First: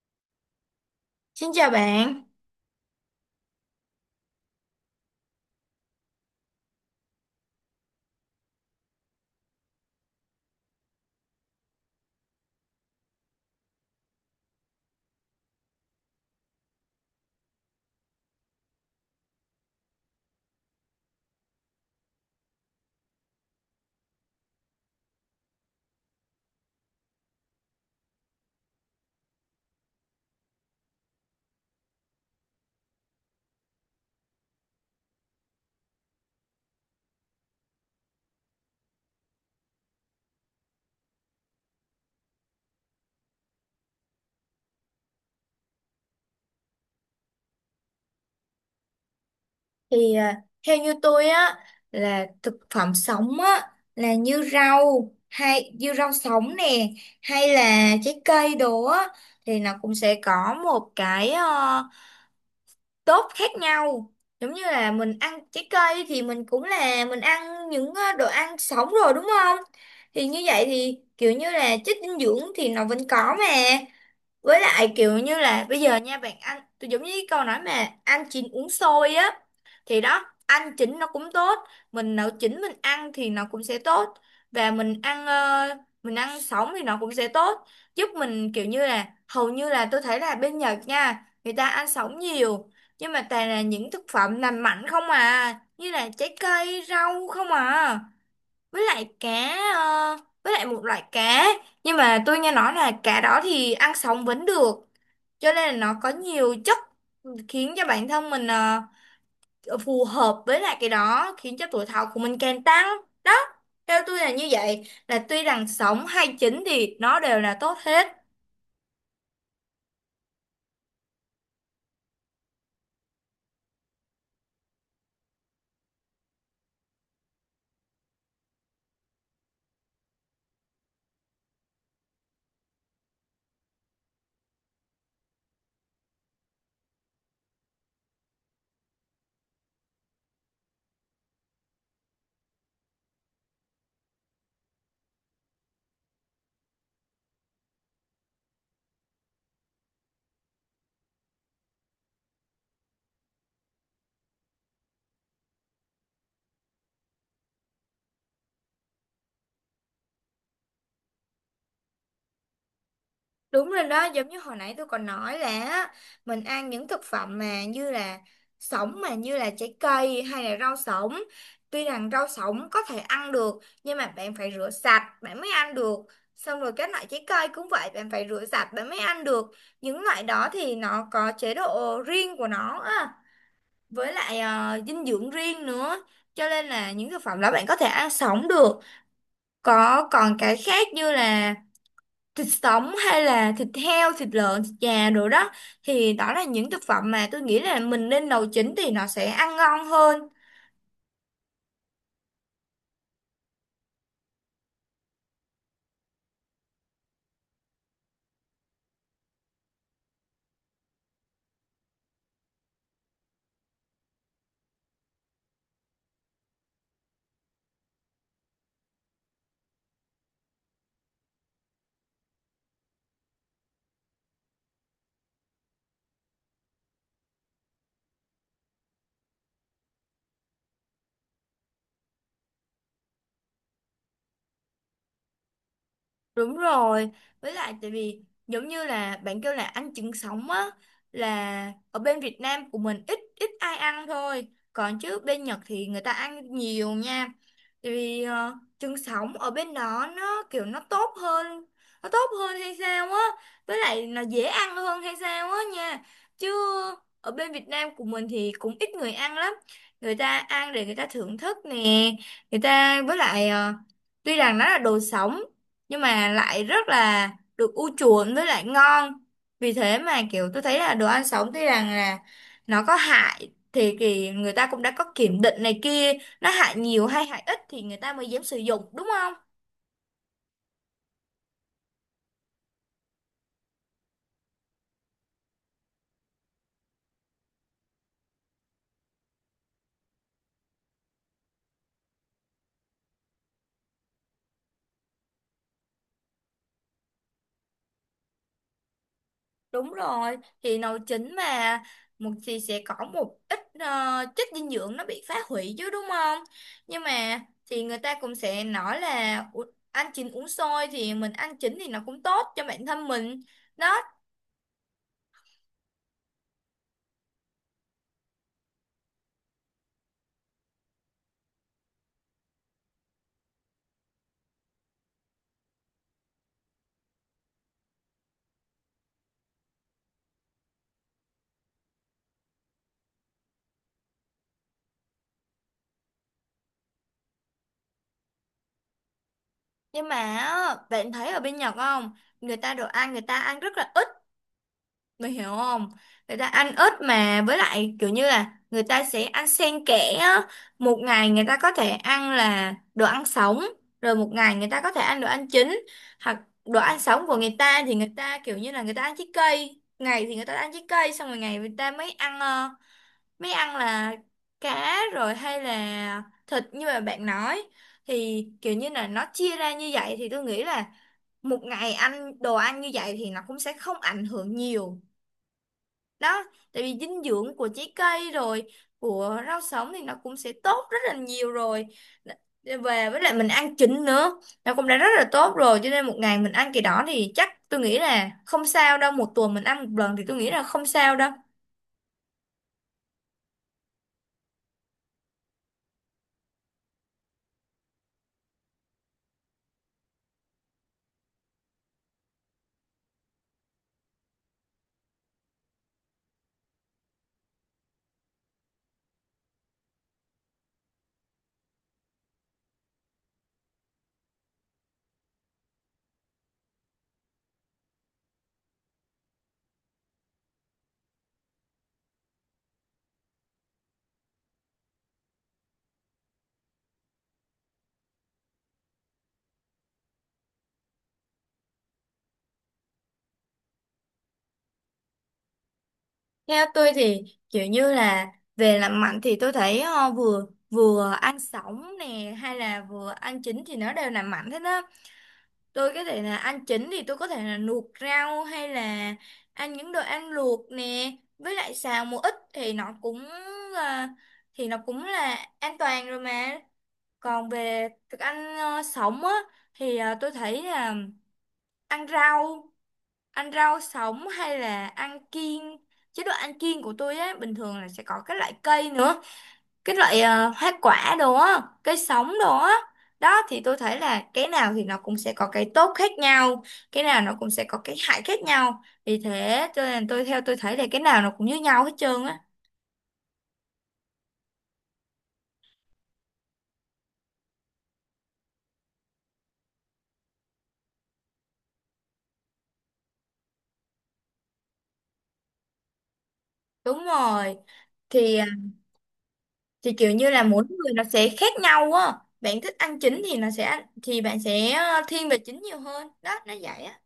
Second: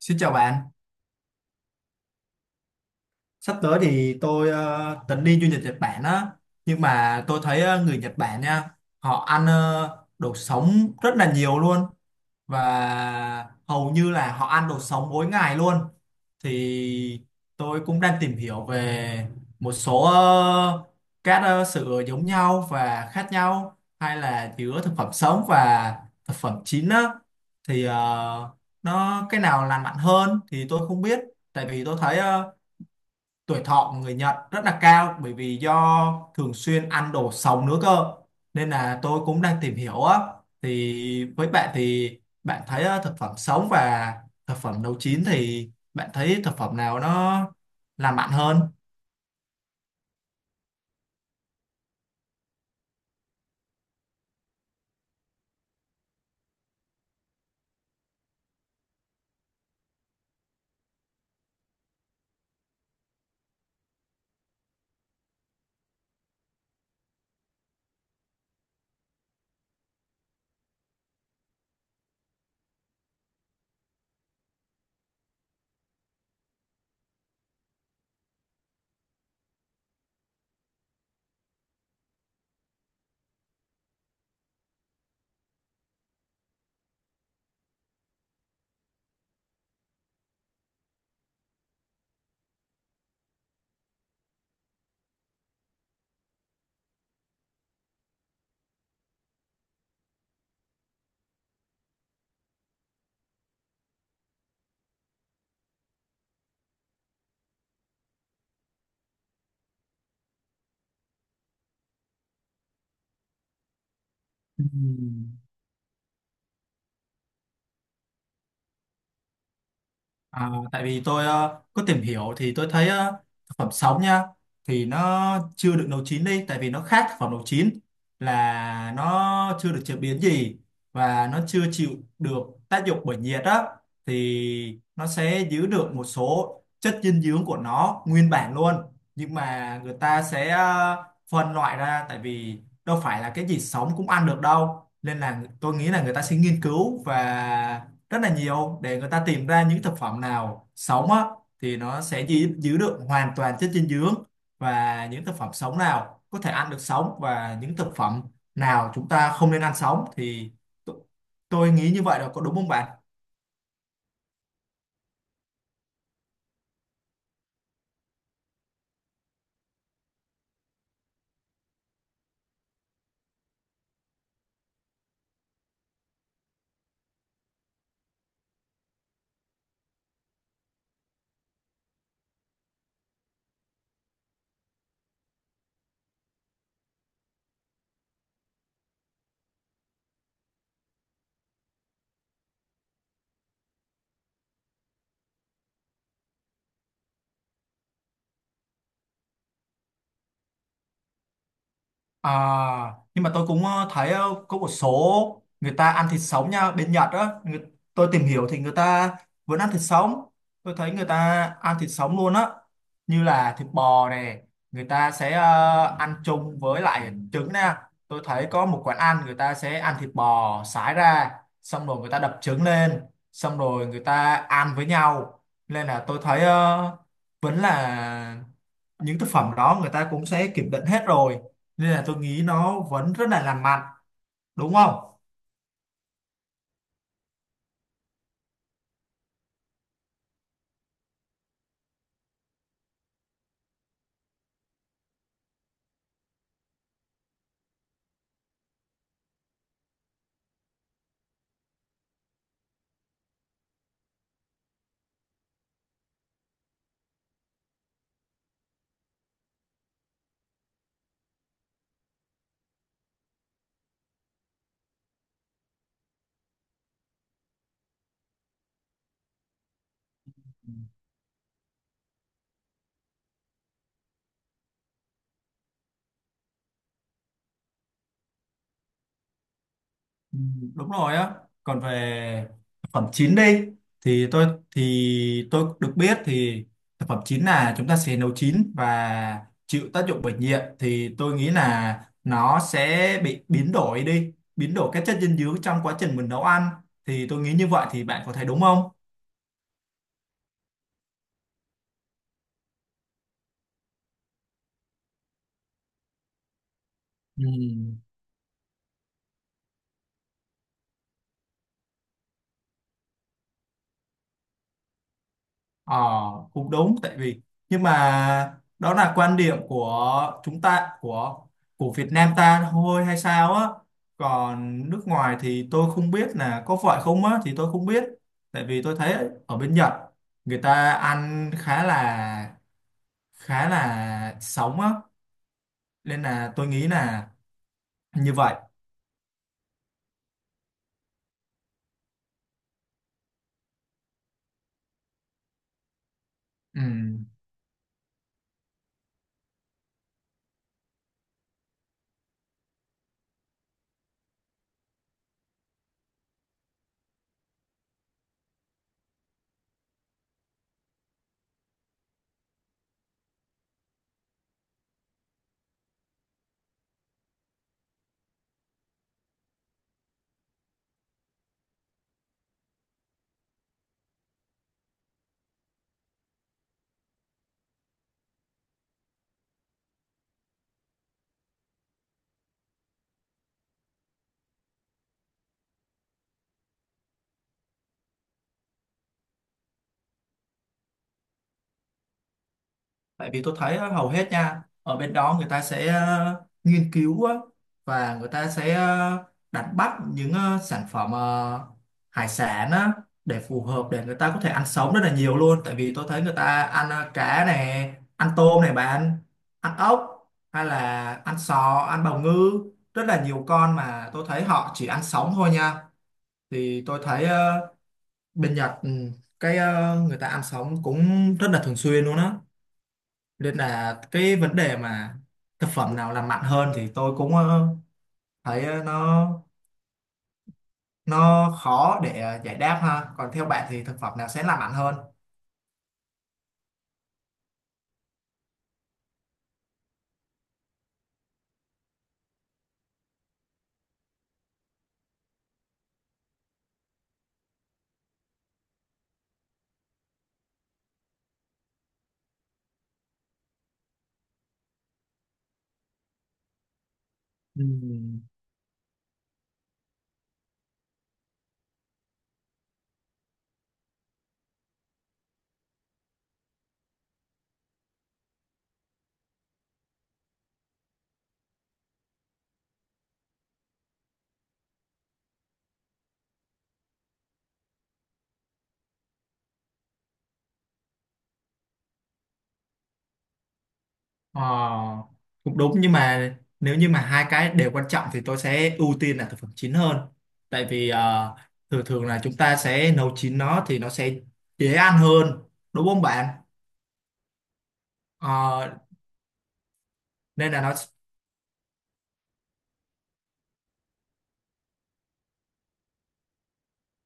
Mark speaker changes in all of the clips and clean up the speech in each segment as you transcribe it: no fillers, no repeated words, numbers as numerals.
Speaker 1: Xin chào bạn,
Speaker 2: Xin chào bạn.
Speaker 1: sắp tới thì tôi tính đi du lịch Nhật Bản á, nhưng mà tôi thấy người Nhật Bản nha, họ ăn đồ sống rất là nhiều luôn và hầu như là họ ăn đồ sống mỗi ngày luôn. Thì tôi cũng đang tìm hiểu về một số các sự giống nhau và khác nhau hay là giữa thực phẩm sống và thực phẩm chín á, thì nó cái nào lành mạnh hơn thì tôi không biết, tại vì tôi thấy tuổi thọ của người Nhật rất là cao bởi vì do thường xuyên ăn đồ sống nữa cơ, nên là tôi cũng đang tìm hiểu á. Thì với bạn thì bạn thấy thực phẩm sống và thực phẩm nấu chín thì bạn thấy thực phẩm nào nó làm mặn hơn?
Speaker 2: Thì à, theo như tôi á là thực phẩm sống á là như rau hay như rau sống nè hay là trái cây đồ á thì nó cũng sẽ có một cái tốt khác nhau. Giống như là mình ăn trái cây thì mình cũng là mình ăn những đồ ăn sống rồi đúng không? Thì như vậy thì kiểu như là chất dinh dưỡng thì nó vẫn có mà. Với lại kiểu như là bây giờ nha bạn ăn tôi giống như cái câu nói mà ăn chín uống sôi á, thì đó ăn chín nó cũng tốt, mình nấu chín mình ăn thì nó cũng sẽ tốt, và mình ăn sống thì nó cũng sẽ tốt, giúp mình kiểu như là hầu như là tôi thấy là bên Nhật nha người ta ăn sống nhiều, nhưng mà toàn là những thực phẩm làm mạnh không à, như là trái cây rau không à, với lại với lại một loại cá, nhưng mà tôi nghe nói là cá đó thì ăn sống vẫn được, cho nên là nó có nhiều chất khiến cho bản thân mình phù hợp với lại cái đó, khiến cho tuổi thọ của mình càng tăng đó. Theo tôi là như
Speaker 1: Ừ.
Speaker 2: vậy, là tuy rằng sống hay chín thì nó đều là tốt hết.
Speaker 1: À, tại vì tôi có tìm hiểu thì tôi thấy thực phẩm sống nha, thì nó chưa được nấu chín đi, tại vì nó khác thực phẩm nấu chín là nó chưa được chế biến gì và nó chưa chịu được tác dụng bởi nhiệt á, thì nó sẽ giữ được một số chất dinh dưỡng của nó nguyên bản luôn. Nhưng mà người ta sẽ phân loại ra, tại vì đâu phải là cái gì sống cũng ăn được đâu, nên là tôi nghĩ là người ta sẽ nghiên cứu và rất là nhiều để người ta tìm ra những thực phẩm nào sống á thì nó sẽ giữ được hoàn toàn chất dinh dưỡng, và những thực phẩm sống nào có thể ăn được sống và những thực phẩm nào chúng ta không nên ăn sống thì t- tôi nghĩ như vậy là có đúng không bạn?
Speaker 2: Đúng rồi đó, giống như hồi nãy tôi còn nói là á, mình ăn những thực phẩm mà như là sống, mà như là trái cây hay là rau sống. Tuy rằng rau sống có thể ăn được nhưng mà bạn phải rửa sạch bạn mới ăn được. Xong rồi các loại trái cây cũng vậy, bạn phải rửa sạch bạn mới ăn được. Những loại đó thì nó có chế độ riêng của nó á, với lại dinh dưỡng riêng nữa. Cho nên là những thực phẩm đó bạn có thể ăn sống được. Có còn cái khác như là thịt sống hay là thịt heo, thịt lợn, thịt gà rồi đó, thì đó là những thực phẩm mà tôi nghĩ là mình nên nấu chín thì nó sẽ ăn ngon hơn.
Speaker 1: À, nhưng mà tôi cũng thấy có một số người ta ăn thịt sống nha, bên Nhật á người, tôi tìm hiểu thì người ta vẫn ăn thịt sống, tôi thấy người ta ăn thịt sống luôn á, như là thịt bò này, người ta sẽ ăn chung với lại trứng nè. Tôi thấy có một quán ăn người ta sẽ ăn thịt bò sải ra, xong rồi người ta đập trứng lên, xong rồi người ta ăn với nhau, nên là tôi thấy vẫn là những thực phẩm đó người ta cũng sẽ kiểm định hết rồi, nên là tôi nghĩ nó vẫn rất là lành mạnh, đúng không?
Speaker 2: Đúng rồi, với lại tại vì giống như là bạn kêu là ăn trứng sống á, là ở bên Việt Nam của mình ít ít ai ăn thôi, còn chứ bên Nhật thì người ta ăn nhiều nha. Tại vì trứng sống ở bên đó nó kiểu nó tốt hơn hay sao á, với lại nó dễ ăn hơn hay sao á nha. Chứ ở bên Việt Nam của mình thì cũng ít người ăn lắm. Người ta ăn để người ta thưởng thức nè, người ta với lại ờ, tuy rằng nó là đồ sống nhưng mà lại rất là được ưu chuộng với lại ngon. Vì thế mà kiểu tôi thấy là đồ ăn sống tuy rằng là nó có hại, thì người ta cũng đã có kiểm định này kia, nó hại nhiều hay hại ít thì người ta mới dám sử dụng, đúng không?
Speaker 1: Ừ, đúng rồi á. Còn về thực phẩm chín đi thì tôi được biết thì thực phẩm chín là chúng ta sẽ nấu chín và chịu tác dụng bởi nhiệt, thì tôi nghĩ là nó sẽ bị biến đổi đi, biến đổi các chất dinh dưỡng trong quá trình mình nấu ăn. Thì tôi nghĩ như vậy, thì bạn có thấy đúng không?
Speaker 2: Đúng rồi, thì nấu chín mà, một thì sẽ có một ít chất dinh dưỡng nó bị phá hủy chứ, đúng không? Nhưng mà
Speaker 1: Ừ.
Speaker 2: thì người ta cũng sẽ nói là "Ủa, ăn chín uống sôi thì mình ăn chín thì nó cũng tốt cho bản thân mình đó."
Speaker 1: Ờ, cũng đúng. Tại vì nhưng mà đó là quan điểm của chúng ta, của Việt Nam ta thôi hay sao á, còn nước ngoài thì tôi không biết là có phải không á, thì tôi không biết. Tại vì tôi thấy ở bên Nhật người ta ăn khá là sống á, nên là tôi nghĩ là như vậy.
Speaker 2: Nhưng mà á, bạn thấy ở bên Nhật không? Người ta đồ ăn người ta ăn rất là ít, mày hiểu không? Người ta ăn
Speaker 1: Ừ.
Speaker 2: ít mà với lại kiểu như là người ta sẽ ăn xen kẽ á. Một ngày người ta có thể ăn là đồ ăn sống, rồi một ngày người ta có thể ăn đồ ăn chín. Hoặc đồ ăn sống của người ta thì người ta kiểu như là người ta ăn trái cây, ngày thì người ta ăn trái cây xong rồi ngày người ta mới ăn là cá rồi hay là thịt như mà bạn nói, thì kiểu như là nó chia ra như vậy thì tôi nghĩ là một ngày ăn đồ ăn như vậy thì nó cũng sẽ không ảnh hưởng nhiều đó. Tại vì dinh dưỡng của trái cây rồi của rau sống thì nó cũng sẽ tốt rất là nhiều rồi. Để về với lại mình ăn trứng nữa, nó cũng đã rất là tốt rồi, cho nên một ngày mình ăn cái đó thì chắc tôi nghĩ là không sao đâu, một tuần mình ăn một lần thì tôi nghĩ là không sao đâu.
Speaker 1: Tại vì tôi thấy á, hầu hết nha, ở bên đó người ta sẽ nghiên cứu á, và người ta sẽ đánh bắt những sản phẩm, hải sản á, để phù hợp để người ta có thể ăn sống rất là nhiều luôn. Tại vì tôi thấy người ta ăn cá này, ăn tôm này bạn, ăn ốc hay là ăn sò, ăn bào ngư, rất là nhiều con mà tôi thấy họ chỉ ăn sống thôi nha. Thì tôi thấy bên Nhật ừ, cái người ta ăn sống cũng rất là thường xuyên luôn á, nên là cái vấn đề mà thực phẩm nào làm mặn hơn thì tôi cũng thấy nó khó để giải đáp ha. Còn theo bạn thì thực phẩm nào sẽ làm mặn hơn?
Speaker 2: Theo tôi thì kiểu như là về làm mạnh thì tôi thấy ờ, vừa vừa ăn sống nè hay là vừa ăn chín thì nó đều làm mạnh hết đó. Tôi có thể là ăn chín thì tôi có thể là luộc rau hay là ăn những đồ ăn luộc nè, với lại xào một ít thì là, nó cũng là an toàn rồi mà. Còn
Speaker 1: Ừ,
Speaker 2: về thức ăn sống á, thì tôi thấy là ăn rau ăn rau sống hay là ăn kiêng, chế độ ăn kiêng của tôi á bình thường là sẽ có các loại cây nữa, cái loại hoa quả đồ á cây sống đồ á, đó thì tôi thấy là cái nào thì nó cũng sẽ có cái tốt khác nhau, cái nào nó cũng sẽ có cái hại khác nhau. Vì thế cho nên theo tôi thấy là cái nào nó cũng như nhau hết trơn á.
Speaker 1: ờ, cũng đúng, nhưng mà nếu như mà hai cái đều quan trọng thì tôi sẽ ưu tiên là thực phẩm chín hơn, tại vì thường thường là chúng ta sẽ nấu chín nó thì nó sẽ dễ ăn hơn, đúng không bạn?
Speaker 2: Đúng rồi, thì à,
Speaker 1: Ờ,
Speaker 2: thì kiểu như là
Speaker 1: nên là
Speaker 2: mỗi
Speaker 1: nó.
Speaker 2: người nó sẽ khác nhau á. Bạn thích ăn chín thì nó sẽ ăn thì bạn sẽ thiên về chín nhiều hơn đó, nó vậy á.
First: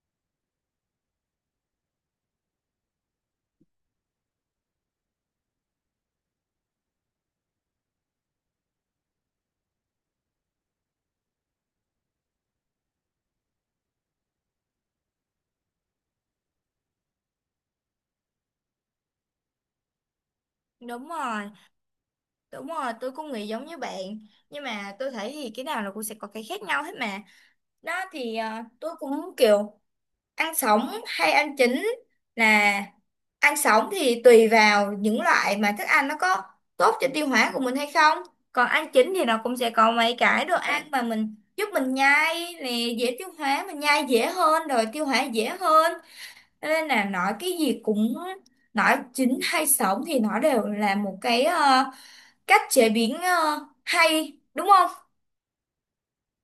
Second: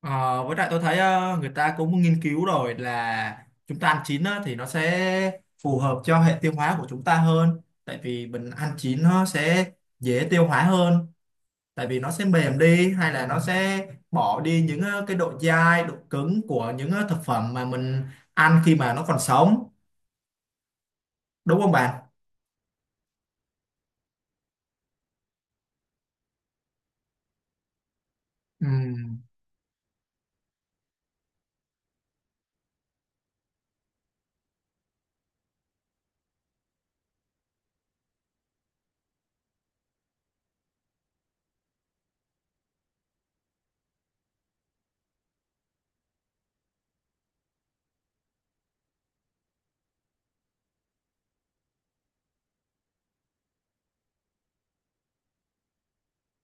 Speaker 1: Ờ, với lại tôi thấy người ta cũng nghiên cứu rồi là chúng ta ăn chín á, thì nó sẽ phù hợp cho hệ tiêu hóa của chúng ta hơn, tại vì mình ăn chín nó sẽ dễ tiêu hóa hơn, tại vì nó sẽ mềm đi hay là nó sẽ bỏ đi những cái độ dai độ cứng của những thực phẩm mà mình ăn khi mà nó còn sống,
Speaker 2: Đúng rồi,
Speaker 1: đúng không bạn?
Speaker 2: đúng rồi, tôi cũng nghĩ giống như bạn, nhưng mà tôi thấy thì cái nào nó cũng sẽ có cái khác nhau hết mà. Đó thì
Speaker 1: Ừ.
Speaker 2: tôi cũng kiểu ăn sống hay ăn chín, là ăn sống thì tùy vào những loại mà thức ăn nó có tốt cho tiêu hóa của mình hay không, còn ăn chín thì nó cũng sẽ có mấy cái đồ ăn mà mình giúp mình nhai nè, dễ tiêu hóa, mình nhai dễ hơn rồi tiêu hóa dễ hơn. Cho nên là nói cái gì cũng nói chín hay sống thì nó đều là một cái cách chế biến hay, đúng không?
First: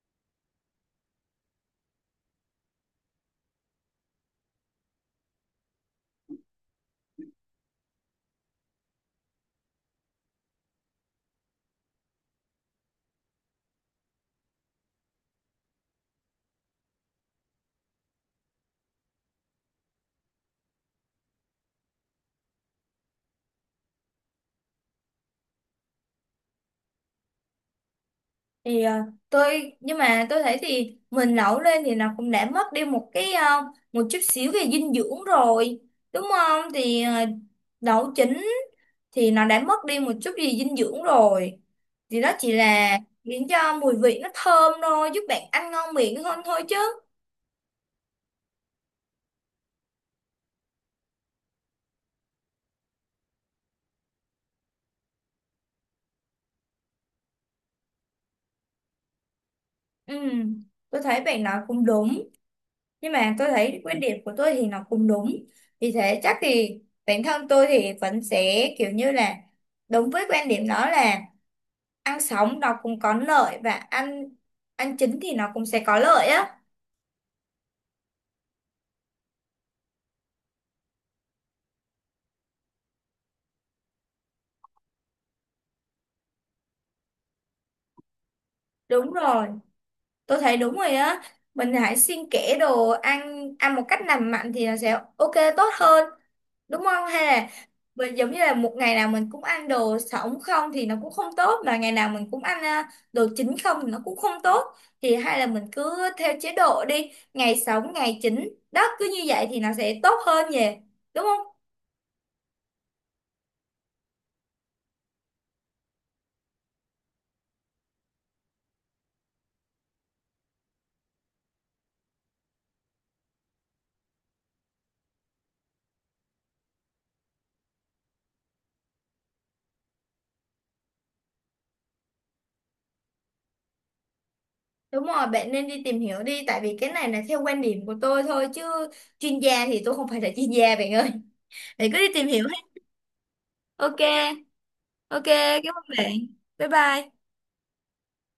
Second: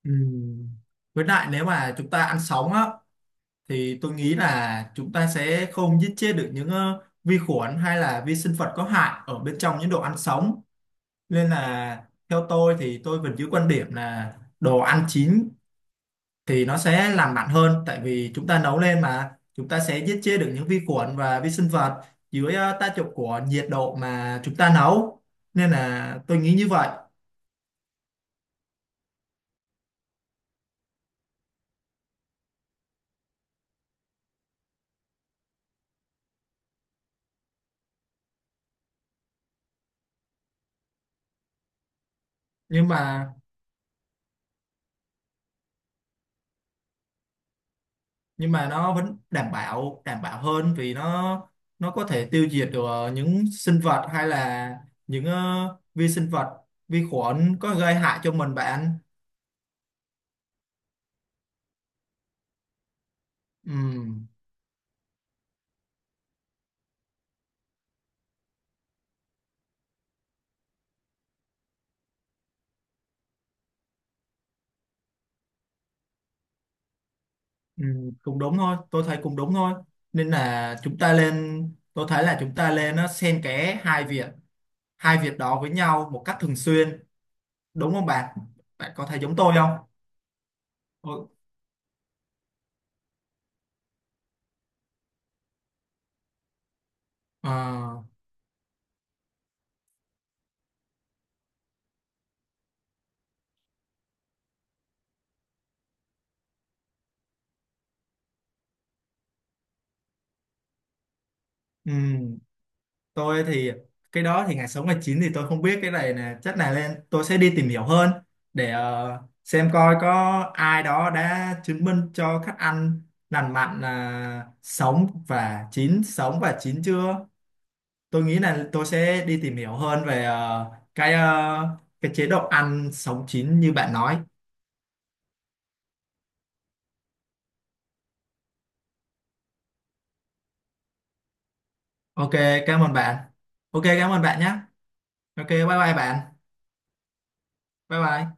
Speaker 1: Ừ. Với lại nếu mà chúng ta ăn sống á, thì tôi nghĩ là chúng ta sẽ không giết chết được những vi khuẩn hay là vi sinh vật có hại ở bên trong những đồ ăn sống, nên là theo tôi thì tôi vẫn giữ quan điểm là đồ ăn chín thì nó sẽ làm mặn hơn, tại vì chúng ta nấu lên mà chúng ta sẽ giết chết được những vi khuẩn và vi sinh vật dưới tác dụng của nhiệt độ mà chúng ta nấu, nên là tôi nghĩ như vậy.
Speaker 2: Thì ờ, tôi nhưng mà tôi thấy thì mình nấu lên thì nó cũng đã mất đi một cái một chút xíu về dinh dưỡng rồi, đúng không? Thì nấu chín thì nó đã mất đi một chút gì dinh dưỡng rồi, thì đó chỉ
Speaker 1: nhưng
Speaker 2: là
Speaker 1: mà
Speaker 2: khiến cho mùi vị nó thơm thôi, giúp bạn ăn ngon miệng hơn thôi chứ.
Speaker 1: nhưng mà nó vẫn đảm bảo hơn vì nó có thể tiêu diệt được những sinh vật hay là những vi sinh vật, vi khuẩn có gây hại cho mình bạn.
Speaker 2: Ừ, tôi thấy bạn nói cũng đúng, nhưng mà tôi
Speaker 1: Ừ,
Speaker 2: thấy quan điểm của tôi thì nó cũng đúng. Vì thế chắc thì bản thân tôi thì vẫn sẽ kiểu như là đúng với quan điểm đó, là ăn sống nó cũng có lợi, và ăn ăn chín thì nó cũng sẽ có lợi á.
Speaker 1: ừ, cũng đúng thôi, tôi thấy cũng đúng thôi, nên là chúng ta lên, tôi thấy là chúng ta lên nó xen kẽ hai việc đó với nhau một cách thường xuyên, đúng không bạn? Bạn có
Speaker 2: Đúng
Speaker 1: thấy giống
Speaker 2: rồi,
Speaker 1: tôi không?
Speaker 2: tôi thấy đúng rồi á.
Speaker 1: Ừ,
Speaker 2: Mình hãy xuyên kẽ đồ ăn ăn một cách lành mạnh thì nó sẽ ok tốt hơn, đúng không? Hay là
Speaker 1: ờ,
Speaker 2: mình giống như là một ngày nào mình cũng ăn đồ sống không thì nó cũng không tốt, mà ngày nào mình cũng ăn à, đồ chín không thì nó cũng không tốt, thì hay là mình cứ theo chế độ đi ngày sống ngày chín, đó cứ như vậy thì nó sẽ tốt hơn nhỉ, đúng không?
Speaker 1: ừ. Tôi thì cái đó thì ngày sống ngày chín thì tôi không biết cái này nè, chắc là lên tôi sẽ đi tìm hiểu hơn để xem coi có ai đó đã chứng minh cho khách ăn lành mạnh là sống và chín, sống và chín chưa. Tôi nghĩ là tôi sẽ đi tìm hiểu hơn về cái cái chế độ ăn sống chín như bạn nói.
Speaker 2: Đúng rồi, bạn nên đi tìm hiểu đi. Tại vì cái này là theo quan điểm của tôi thôi, chứ chuyên gia thì tôi không phải là chuyên gia bạn ơi. Bạn cứ đi tìm
Speaker 1: Ok,
Speaker 2: hiểu hết.
Speaker 1: cảm ơn bạn. Ok,
Speaker 2: Ok,
Speaker 1: cảm ơn bạn nhé.
Speaker 2: ok,
Speaker 1: Ok, bye
Speaker 2: cảm ơn
Speaker 1: bye
Speaker 2: bạn.
Speaker 1: bạn.
Speaker 2: Bye bye.
Speaker 1: Bye bye.